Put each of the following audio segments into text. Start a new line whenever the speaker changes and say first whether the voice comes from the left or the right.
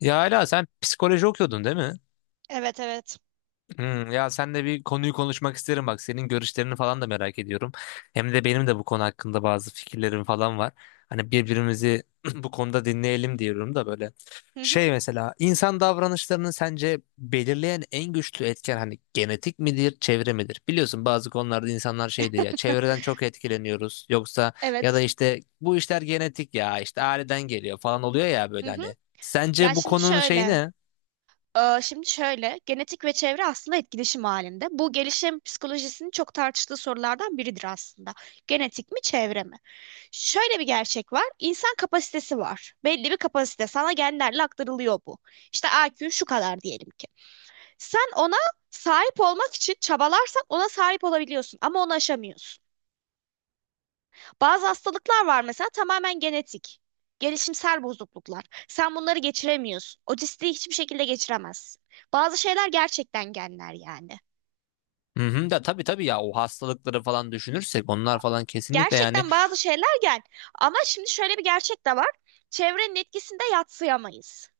left: Ya hala sen psikoloji okuyordun değil mi?
right: Evet evet.
left: Ya senle bir konuyu konuşmak isterim bak. Senin görüşlerini falan da merak ediyorum. Hem de benim de bu konu hakkında bazı fikirlerim falan var. Hani birbirimizi bu konuda dinleyelim diyorum da böyle.
right: Hı hı.
left: Şey mesela insan davranışlarını sence belirleyen en güçlü etken hani genetik midir, çevre midir? Biliyorsun bazı konularda insanlar şey diyor ya çevreden çok etkileniyoruz yoksa ya da
right: Evet.
left: işte bu işler genetik ya işte aileden geliyor falan oluyor ya
right: Hı
left: böyle
right: hı.
left: hani.
right: Ya
left: Sence bu
right: şimdi
left: konunun şeyi
right: şöyle.
left: ne?
right: Şimdi şöyle, genetik ve çevre aslında etkileşim halinde. Bu gelişim psikolojisinin çok tartıştığı sorulardan biridir aslında. Genetik mi, çevre mi? Şöyle bir gerçek var. İnsan kapasitesi var. Belli bir kapasite. Sana genlerle aktarılıyor bu. İşte IQ şu kadar diyelim ki. Sen ona sahip olmak için çabalarsan ona sahip olabiliyorsun ama onu aşamıyorsun. Bazı hastalıklar var mesela tamamen genetik. Gelişimsel bozukluklar. Sen bunları geçiremiyorsun. Otistiği hiçbir şekilde geçiremezsin. Bazı şeyler gerçekten genler yani.
left: Hı hı, da tabii tabii ya o hastalıkları falan düşünürsek onlar falan kesinlikle yani
right: Gerçekten bazı şeyler gen. Ama şimdi şöyle bir gerçek de var. Çevrenin etkisinde yadsıyamayız.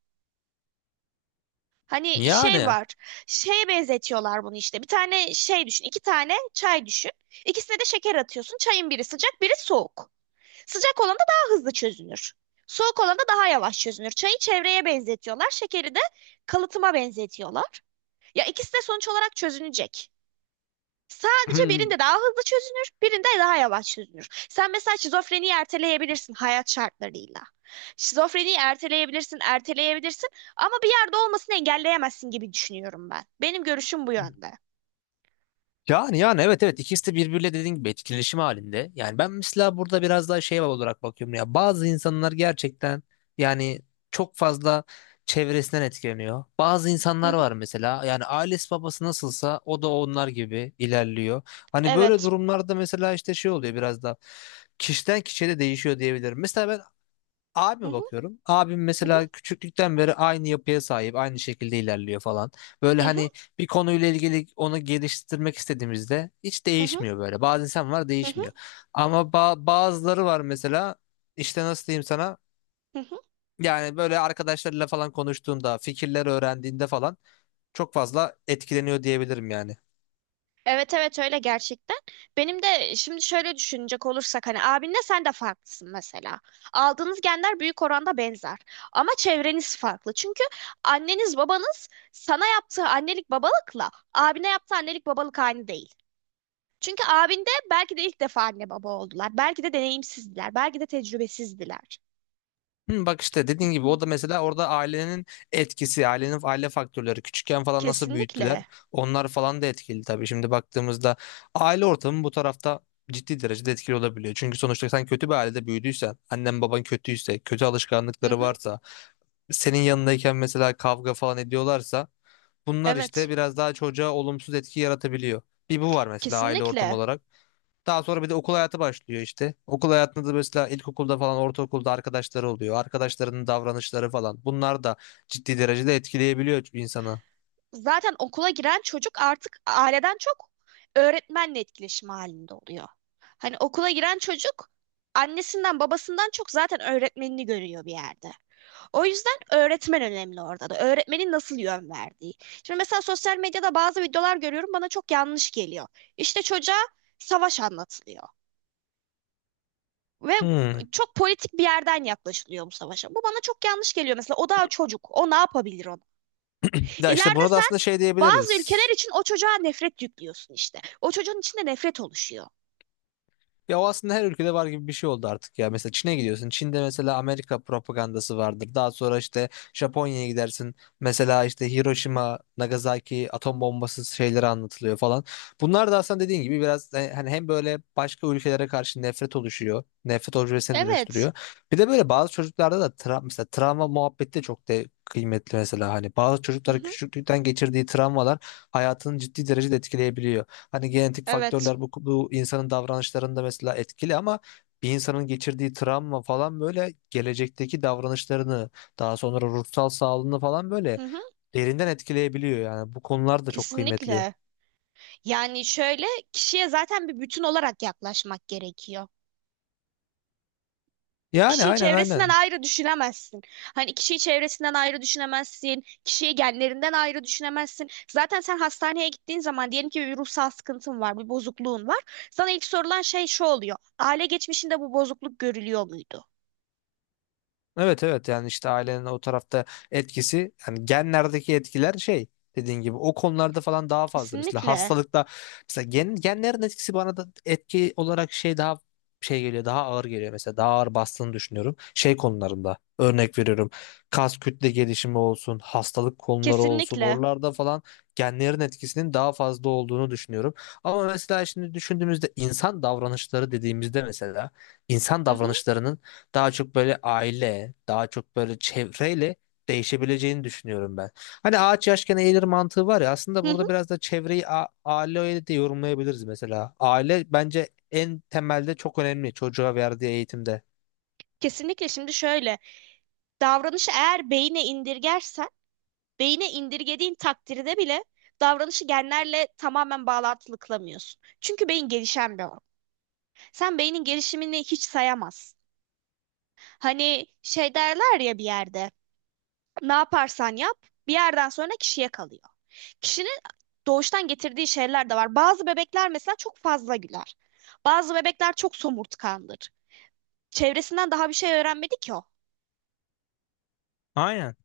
right: Hani şey
left: yani
right: var. Şeye benzetiyorlar bunu işte. Bir tane şey düşün. İki tane çay düşün. İkisine de şeker atıyorsun. Çayın biri sıcak, biri soğuk. Sıcak olan da daha hızlı çözünür. Soğuk olan da daha yavaş çözünür. Çayı çevreye benzetiyorlar, şekeri de kalıtıma benzetiyorlar. Ya ikisi de sonuç olarak çözünecek. Sadece
left: hmm,
right: birinde daha hızlı çözünür, birinde daha yavaş çözünür. Sen mesela şizofreniyi erteleyebilirsin hayat şartlarıyla. Şizofreniyi erteleyebilirsin, erteleyebilirsin ama bir yerde olmasını engelleyemezsin gibi düşünüyorum ben. Benim görüşüm bu yönde.
left: yani yani evet evet ikisi de birbiriyle dediğin gibi etkileşim halinde. Yani ben mesela burada biraz daha şey olarak bakıyorum ya bazı insanlar gerçekten yani çok fazla çevresinden etkileniyor. Bazı
right: Hı
left: insanlar
right: hı,
left: var mesela yani ailesi babası nasılsa o da onlar gibi ilerliyor. Hani böyle
right: evet.
left: durumlarda mesela işte şey oluyor biraz da kişiden kişiye de değişiyor diyebilirim. Mesela ben
right: Hı
left: abime
right: hı,
left: bakıyorum. Abim
right: hı
left: mesela
right: hı,
left: küçüklükten beri aynı yapıya sahip, aynı şekilde ilerliyor falan. Böyle
right: hı hı,
left: hani bir konuyla ilgili onu geliştirmek istediğimizde hiç
right: hı hı,
left: değişmiyor böyle. Bazı insan var
right: hı hı,
left: değişmiyor. Ama bazıları var mesela işte nasıl diyeyim sana?
right: hı hı.
left: Yani böyle arkadaşlarıyla falan konuştuğunda, fikirler öğrendiğinde falan çok fazla etkileniyor diyebilirim yani.
right: Evet evet öyle gerçekten. Benim de şimdi şöyle düşünecek olursak hani abinle sen de farklısın mesela. Aldığınız genler büyük oranda benzer. Ama çevreniz farklı. Çünkü anneniz babanız sana yaptığı annelik babalıkla abine yaptığı annelik babalık aynı değil. Çünkü abinde belki de ilk defa anne baba oldular. Belki de deneyimsizdiler. Belki de tecrübesizdiler.
left: Hı, bak işte dediğin gibi o da mesela orada ailenin etkisi, ailenin aile faktörleri küçükken falan nasıl büyüttüler
right: Kesinlikle.
left: onlar falan da etkili tabii. Şimdi baktığımızda aile ortamı bu tarafta ciddi derecede etkili olabiliyor. Çünkü sonuçta sen kötü bir ailede büyüdüysen, annen baban kötüyse, kötü
right: Hı
left: alışkanlıkları
right: hı.
left: varsa, senin yanındayken mesela kavga falan ediyorlarsa bunlar
right: Evet.
left: işte biraz daha çocuğa olumsuz etki yaratabiliyor. Bir bu var mesela aile ortamı
right: Kesinlikle.
left: olarak. Daha sonra bir de okul hayatı başlıyor işte. Okul hayatında da mesela ilkokulda falan ortaokulda arkadaşları oluyor. Arkadaşlarının davranışları falan. Bunlar da ciddi derecede etkileyebiliyor insanı.
right: Zaten okula giren çocuk artık aileden çok öğretmenle etkileşim halinde oluyor. Hani okula giren çocuk annesinden babasından çok zaten öğretmenini görüyor bir yerde. O yüzden öğretmen önemli orada da. Öğretmenin nasıl yön verdiği. Şimdi mesela sosyal medyada bazı videolar görüyorum bana çok yanlış geliyor. İşte çocuğa savaş anlatılıyor ve
left: Hmm.
right: çok politik bir yerden yaklaşılıyor bu savaşa. Bu bana çok yanlış geliyor mesela. O daha çocuk. O ne yapabilir onu?
left: Ya işte
right: İleride
left: buna da
right: sen
left: aslında şey
right: Bazı
left: diyebiliriz.
right: ülkeler için o çocuğa nefret yüklüyorsun işte. O çocuğun içinde nefret oluşuyor.
left: Ya o aslında her ülkede var gibi bir şey oldu artık ya. Mesela Çin'e gidiyorsun. Çin'de mesela Amerika propagandası vardır. Daha sonra işte Japonya'ya gidersin. Mesela işte Hiroşima, Nagasaki atom bombası şeyleri anlatılıyor falan. Bunlar da aslında dediğin gibi biraz hani hem böyle başka ülkelere karşı nefret oluşuyor. Nefret objesine
right: Evet.
left: dönüştürüyor. Bir de böyle bazı çocuklarda da mesela travma muhabbeti de çok de kıymetli mesela. Hani bazı
right: Hı
left: çocuklar
right: hı.
left: küçüklükten geçirdiği travmalar hayatını ciddi derecede etkileyebiliyor. Hani genetik
right: Evet.
left: faktörler bu insanın davranışlarında mesela etkili ama bir insanın geçirdiği travma falan böyle gelecekteki davranışlarını daha sonra ruhsal sağlığını falan böyle
right: Hı hı.
left: derinden etkileyebiliyor yani bu konular da çok kıymetli.
right: Kesinlikle. Yani şöyle kişiye zaten bir bütün olarak yaklaşmak gerekiyor.
left: Yani
right: Kişiyi
left: aynen
right: çevresinden
left: aynen.
right: ayrı düşünemezsin. Hani kişiyi çevresinden ayrı düşünemezsin. Kişiyi genlerinden ayrı düşünemezsin. Zaten sen hastaneye gittiğin zaman diyelim ki bir ruhsal sıkıntın var, bir bozukluğun var. Sana ilk sorulan şey şu oluyor. Aile geçmişinde bu bozukluk görülüyor muydu?
left: Evet evet yani işte ailenin o tarafta etkisi yani genlerdeki etkiler şey dediğin gibi o konularda falan daha fazla. Mesela
right: Kesinlikle.
left: hastalıkta mesela genlerin etkisi bana da etki olarak şey daha şey geliyor daha ağır geliyor mesela daha ağır bastığını düşünüyorum. Şey konularında örnek veriyorum kas kütle gelişimi olsun hastalık konuları olsun
right: Kesinlikle.
left: oralarda falan genlerin etkisinin daha fazla olduğunu düşünüyorum. Ama mesela şimdi düşündüğümüzde insan davranışları dediğimizde mesela insan
right: Hı hı.
left: davranışlarının daha çok böyle aile, daha çok böyle çevreyle değişebileceğini düşünüyorum ben. Hani ağaç yaşken eğilir mantığı var ya aslında
right: Hı hı.
left: burada biraz da çevreyi aileyle de yorumlayabiliriz mesela. Aile bence en temelde çok önemli çocuğa verdiği eğitimde.
right: Kesinlikle. Şimdi şöyle. Davranışı eğer beyine indirgersen, beyine indirgediğin takdirde bile davranışı genlerle tamamen bağlantılı kılamıyorsun. Çünkü beyin gelişen bir organ. Sen beynin gelişimini hiç sayamaz. Hani şey derler ya bir yerde, ne yaparsan yap, bir yerden sonra kişiye kalıyor. Kişinin doğuştan getirdiği şeyler de var. Bazı bebekler mesela çok fazla güler. Bazı bebekler çok somurtkandır. Çevresinden daha bir şey öğrenmedi ki o.
left: Aynen.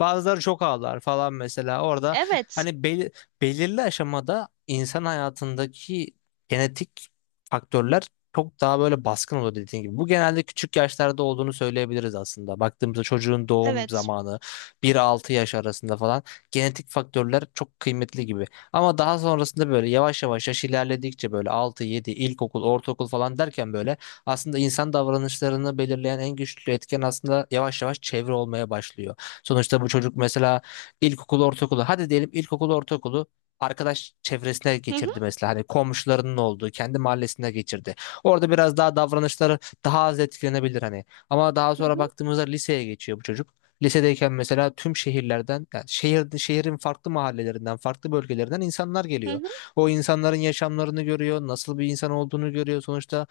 left: Bazıları çok ağlar falan mesela. Orada
right: Evet,
left: hani belirli aşamada insan hayatındaki genetik faktörler çok daha böyle baskın oluyor dediğin gibi. Bu genelde küçük yaşlarda olduğunu söyleyebiliriz aslında. Baktığımızda çocuğun doğum
right: evet.
left: zamanı bir altı yaş arasında falan genetik faktörler çok kıymetli gibi. Ama daha sonrasında böyle yavaş yavaş yaş ilerledikçe böyle 6-7 ilkokul, ortaokul falan derken böyle aslında insan davranışlarını belirleyen en güçlü etken aslında yavaş yavaş çevre olmaya başlıyor. Sonuçta bu çocuk mesela ilkokulu, ortaokulu, hadi diyelim ilkokulu, ortaokulu arkadaş çevresine
right: Hı hı,
left: geçirdi mesela hani komşularının olduğu kendi mahallesine geçirdi. Orada biraz daha davranışları daha az etkilenebilir hani. Ama daha
right: hı
left: sonra
right: hı,
left: baktığımızda liseye geçiyor bu çocuk. Lisedeyken mesela tüm şehirlerden, yani şehrin farklı mahallelerinden, farklı bölgelerinden insanlar
right: hı
left: geliyor.
right: hı.
left: O insanların yaşamlarını görüyor, nasıl bir insan olduğunu görüyor. Sonuçta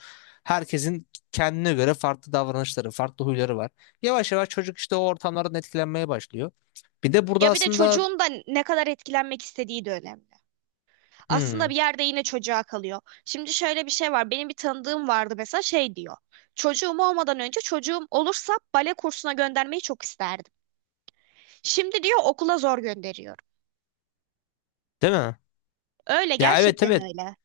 left: herkesin kendine göre farklı davranışları, farklı huyları var. Yavaş yavaş çocuk işte o ortamlardan etkilenmeye başlıyor. Bir de burada
right: Ya bir de
left: aslında
right: çocuğun da ne kadar etkilenmek istediği de önemli. Aslında
left: hmm,
right: bir yerde yine çocuğa kalıyor. Şimdi şöyle bir şey var. Benim bir tanıdığım vardı mesela şey diyor. Çocuğum olmadan önce çocuğum olursa bale kursuna göndermeyi çok isterdim. Şimdi diyor okula zor gönderiyorum.
left: değil mi?
right: Öyle
left: Ya evet
right: gerçekten
left: evet,
right: öyle.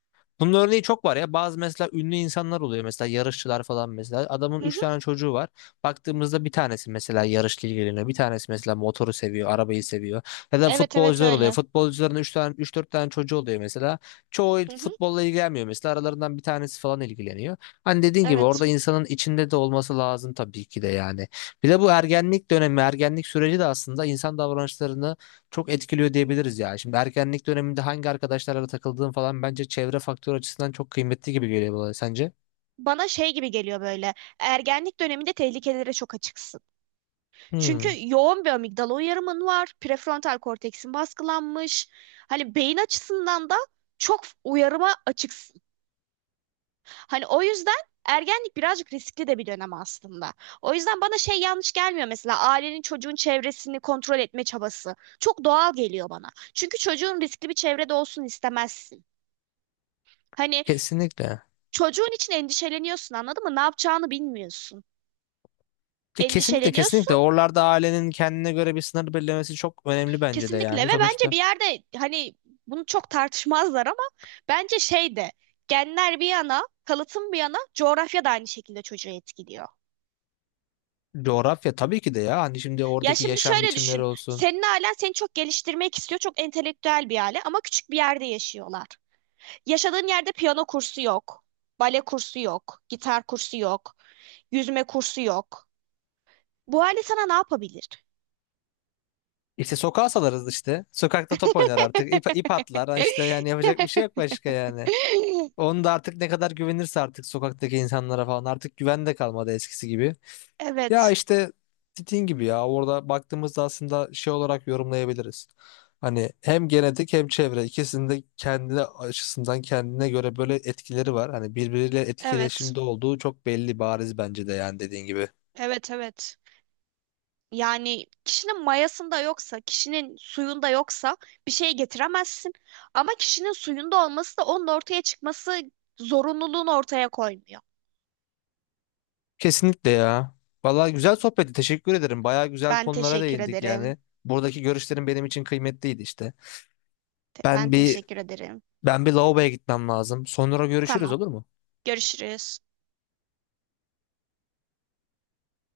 left: bunun örneği çok var ya. Bazı mesela ünlü insanlar oluyor mesela yarışçılar falan mesela. Adamın
right: Hı
left: 3
right: hı.
left: tane çocuğu var. Baktığımızda bir tanesi mesela yarışla ilgileniyor. Bir tanesi mesela motoru seviyor, arabayı seviyor. Ya da
right: Evet evet
left: futbolcular oluyor.
right: öyle.
left: Futbolcuların 3 tane 3-4 tane çocuğu oluyor mesela. Çoğu
right: Hı hı.
left: futbolla ilgilenmiyor mesela. Aralarından bir tanesi falan ilgileniyor. Hani dediğin gibi
right: Evet.
left: orada insanın içinde de olması lazım tabii ki de yani. Bir de bu ergenlik dönemi, ergenlik süreci de aslında insan davranışlarını çok etkiliyor diyebiliriz ya. Şimdi ergenlik döneminde hangi arkadaşlarla takıldığın falan bence çevre faktörü açısından çok kıymetli gibi geliyor bana sence?
right: Bana şey gibi geliyor böyle. Ergenlik döneminde tehlikelere çok açıksın. Çünkü
left: Hmm,
right: yoğun bir amigdala uyarımın var. Prefrontal korteksin baskılanmış. Hani beyin açısından da çok uyarıma açık. Hani o yüzden ergenlik birazcık riskli de bir dönem aslında. O yüzden bana şey yanlış gelmiyor mesela ailenin çocuğun çevresini kontrol etme çabası. Çok doğal geliyor bana. Çünkü çocuğun riskli bir çevrede olsun istemezsin. Hani
left: kesinlikle.
right: çocuğun için endişeleniyorsun anladın mı? Ne yapacağını bilmiyorsun.
left: Kesinlikle
right: Endişeleniyorsun
left: kesinlikle oralarda ailenin kendine göre bir sınır belirlemesi çok önemli bence de
right: kesinlikle
left: yani
right: ve bence
left: sonuçta
right: bir yerde hani bunu çok tartışmazlar ama bence şey de genler bir yana, kalıtım bir yana coğrafya da aynı şekilde çocuğu etkiliyor.
left: coğrafya tabii ki de ya hani şimdi
right: Ya
left: oradaki
right: şimdi
left: yaşam
right: şöyle
left: biçimleri
right: düşün.
left: olsun.
right: Senin ailen seni çok geliştirmek istiyor. Çok entelektüel bir aile ama küçük bir yerde yaşıyorlar. Yaşadığın yerde piyano kursu yok. Bale kursu yok. Gitar kursu yok. Yüzme kursu yok. Bu aile sana ne yapabilir?
left: İşte sokağa salarız işte sokakta top oynar artık ip atlar. Ha işte yani yapacak bir şey yok başka yani onu da artık ne kadar güvenirse artık sokaktaki insanlara falan artık güven de kalmadı eskisi gibi. Ya
right: Evet,
left: işte dediğin gibi ya orada baktığımızda aslında şey olarak yorumlayabiliriz. Hani hem genetik hem çevre ikisinin de kendi açısından kendine göre böyle etkileri var. Hani birbiriyle
right: evet,
left: etkileşimde olduğu çok belli bariz bence de yani dediğin gibi.
right: evet, evet. Yani kişinin mayasında yoksa, kişinin suyunda yoksa bir şey getiremezsin. Ama kişinin suyunda olması da onun ortaya çıkması zorunluluğunu ortaya koymuyor.
left: Kesinlikle ya. Vallahi güzel sohbetti. Teşekkür ederim. Bayağı güzel
right: Ben
left: konulara
right: teşekkür
left: değindik
right: ederim.
left: yani. Buradaki görüşlerin benim için kıymetliydi işte.
right: Ben
left: Ben bir
right: teşekkür ederim.
left: ben bir lavaboya gitmem lazım. Sonra görüşürüz
right: Tamam.
left: olur mu?
right: Görüşürüz.